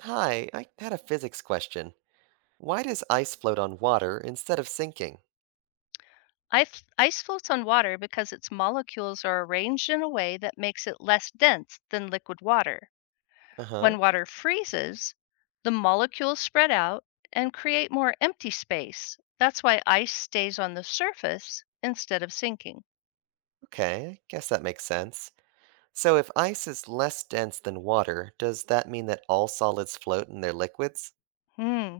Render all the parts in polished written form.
Hi, I had a physics question. Why does ice float on water instead of sinking? Ice floats on water because its molecules are arranged in a way that makes it less dense than liquid water. Uh huh. When water freezes, the molecules spread out and create more empty space. That's why ice stays on the surface instead of sinking. Okay, I guess that makes sense. So, if ice is less dense than water, does that mean that all solids float in their liquids? Hmm.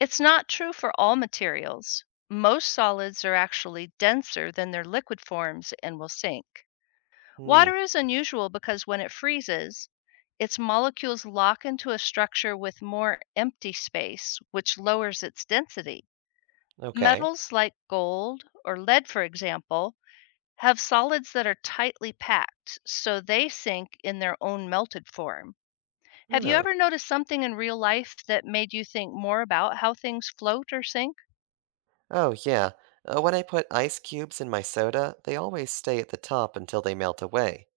It's not true for all materials. Most solids are actually denser than their liquid forms and will sink. Hmm, Water is unusual because when it freezes, its molecules lock into a structure with more empty space, which lowers its density. okay. Metals like gold or lead, for example, have solids that are tightly packed, so they sink in their own melted form. Have you Huh. ever noticed something in real life that made you think more about how things float or sink? Oh, yeah. When I put ice cubes in my soda, they always stay at the top until they melt away.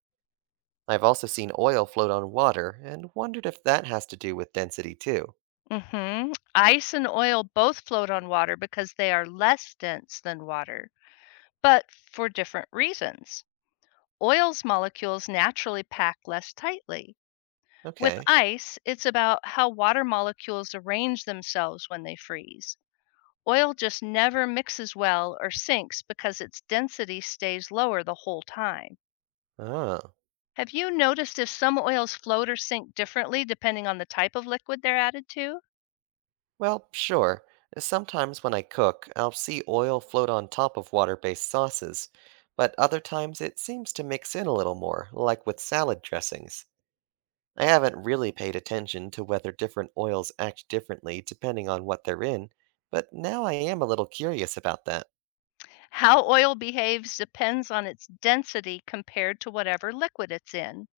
I've also seen oil float on water and wondered if that has to do with density, too. Ice and oil both float on water because they are less dense than water, but for different reasons. Oil's molecules naturally pack less tightly. With Okay. ice, it's about how water molecules arrange themselves when they freeze. Oil just never mixes well or sinks because its density stays lower the whole time. Oh. Have you noticed if some oils float or sink differently depending on the type of liquid they're added to? Well, sure. Sometimes when I cook, I'll see oil float on top of water based sauces, but other times it seems to mix in a little more, like with salad dressings. I haven't really paid attention to whether different oils act differently depending on what they're in, but now I am a little curious about that. How oil behaves depends on its density compared to whatever liquid it's in.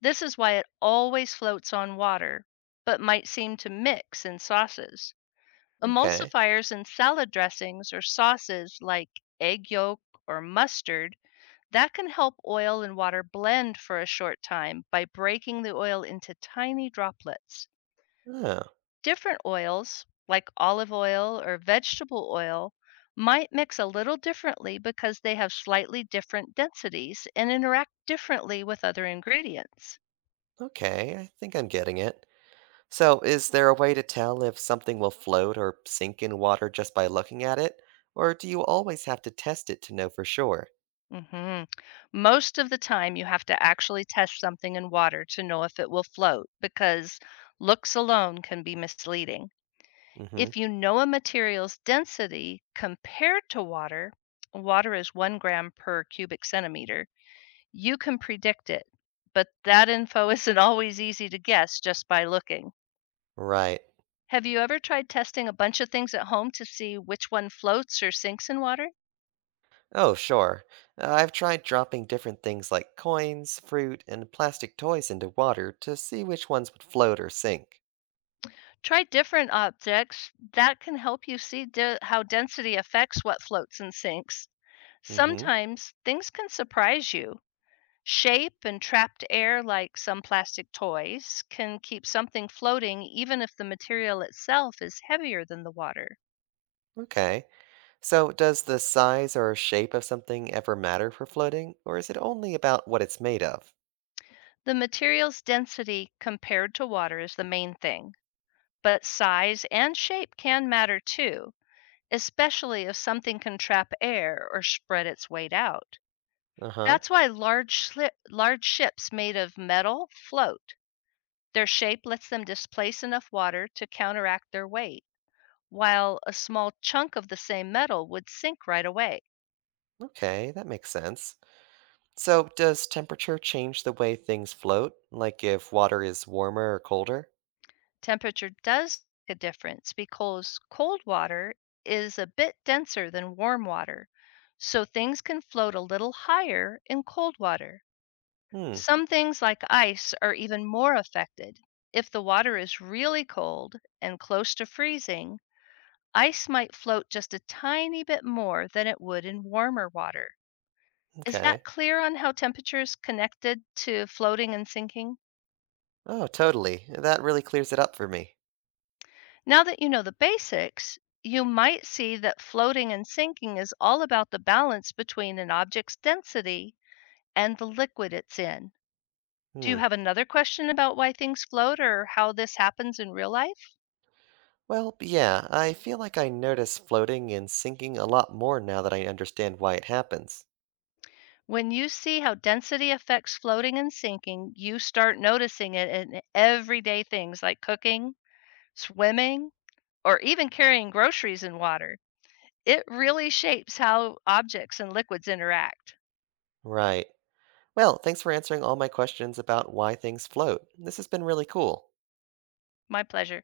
This is why it always floats on water, but might seem to mix in sauces. Okay. Emulsifiers in salad dressings or sauces like egg yolk or mustard that can help oil and water blend for a short time by breaking the oil into tiny droplets. Oh, Different oils, like olive oil or vegetable oil, might mix a little differently because they have slightly different densities and interact differently with other ingredients. okay, I think I'm getting it. So, is there a way to tell if something will float or sink in water just by looking at it? Or do you always have to test it to know for sure? hmm Most of the time, you have to actually test something in water to know if it will float because looks alone can be misleading. Mm hmm. If you know a material's density compared to water, water is 1 gram per cubic centimeter, you can predict it. But that info isn't always easy to guess just by looking. Right. Have you ever tried testing a bunch of things at home to see which one floats or sinks in water? Oh, sure. I've tried dropping different things like coins, fruit, and plastic toys into water to see which ones would float or sink. Try different objects that can help you see how density affects what floats and sinks. Mm hmm. Sometimes things can surprise you. Shape and trapped air, like some plastic toys, can keep something floating even if the material itself is heavier than the water. Okay. So, does the size or shape of something ever matter for floating, or is it only about what it's made of? The material's density compared to water is the main thing, but size and shape can matter too, especially if something can trap air or spread its weight out. Uh huh. That's why large ships made of metal float. Their shape lets them displace enough water to counteract their weight, while a small chunk of the same metal would sink right away. Okay, that makes sense. So, does temperature change the way things float, like if water is warmer or colder? Temperature does make a difference because cold water is a bit denser than warm water, so things can float a little higher in cold water. Hmm, Some things like ice are even more affected. If the water is really cold and close to freezing, ice might float just a tiny bit more than it would in warmer water. Is that okay. clear on how temperature is connected to floating and sinking? Oh, totally. That really clears it up for me. Now that you know the basics, you might see that floating and sinking is all about the balance between an object's density and the liquid it's in. Do you Hmm. have another question about why things float or how this happens in real life? Well, yeah, I feel like I notice floating and sinking a lot more now that I understand why it happens. When you see how density affects floating and sinking, you start noticing it in everyday things like cooking, swimming, or even carrying groceries and water. It really shapes how objects and liquids interact. Right. Well, thanks for answering all my questions about why things float. This has been really cool. My pleasure.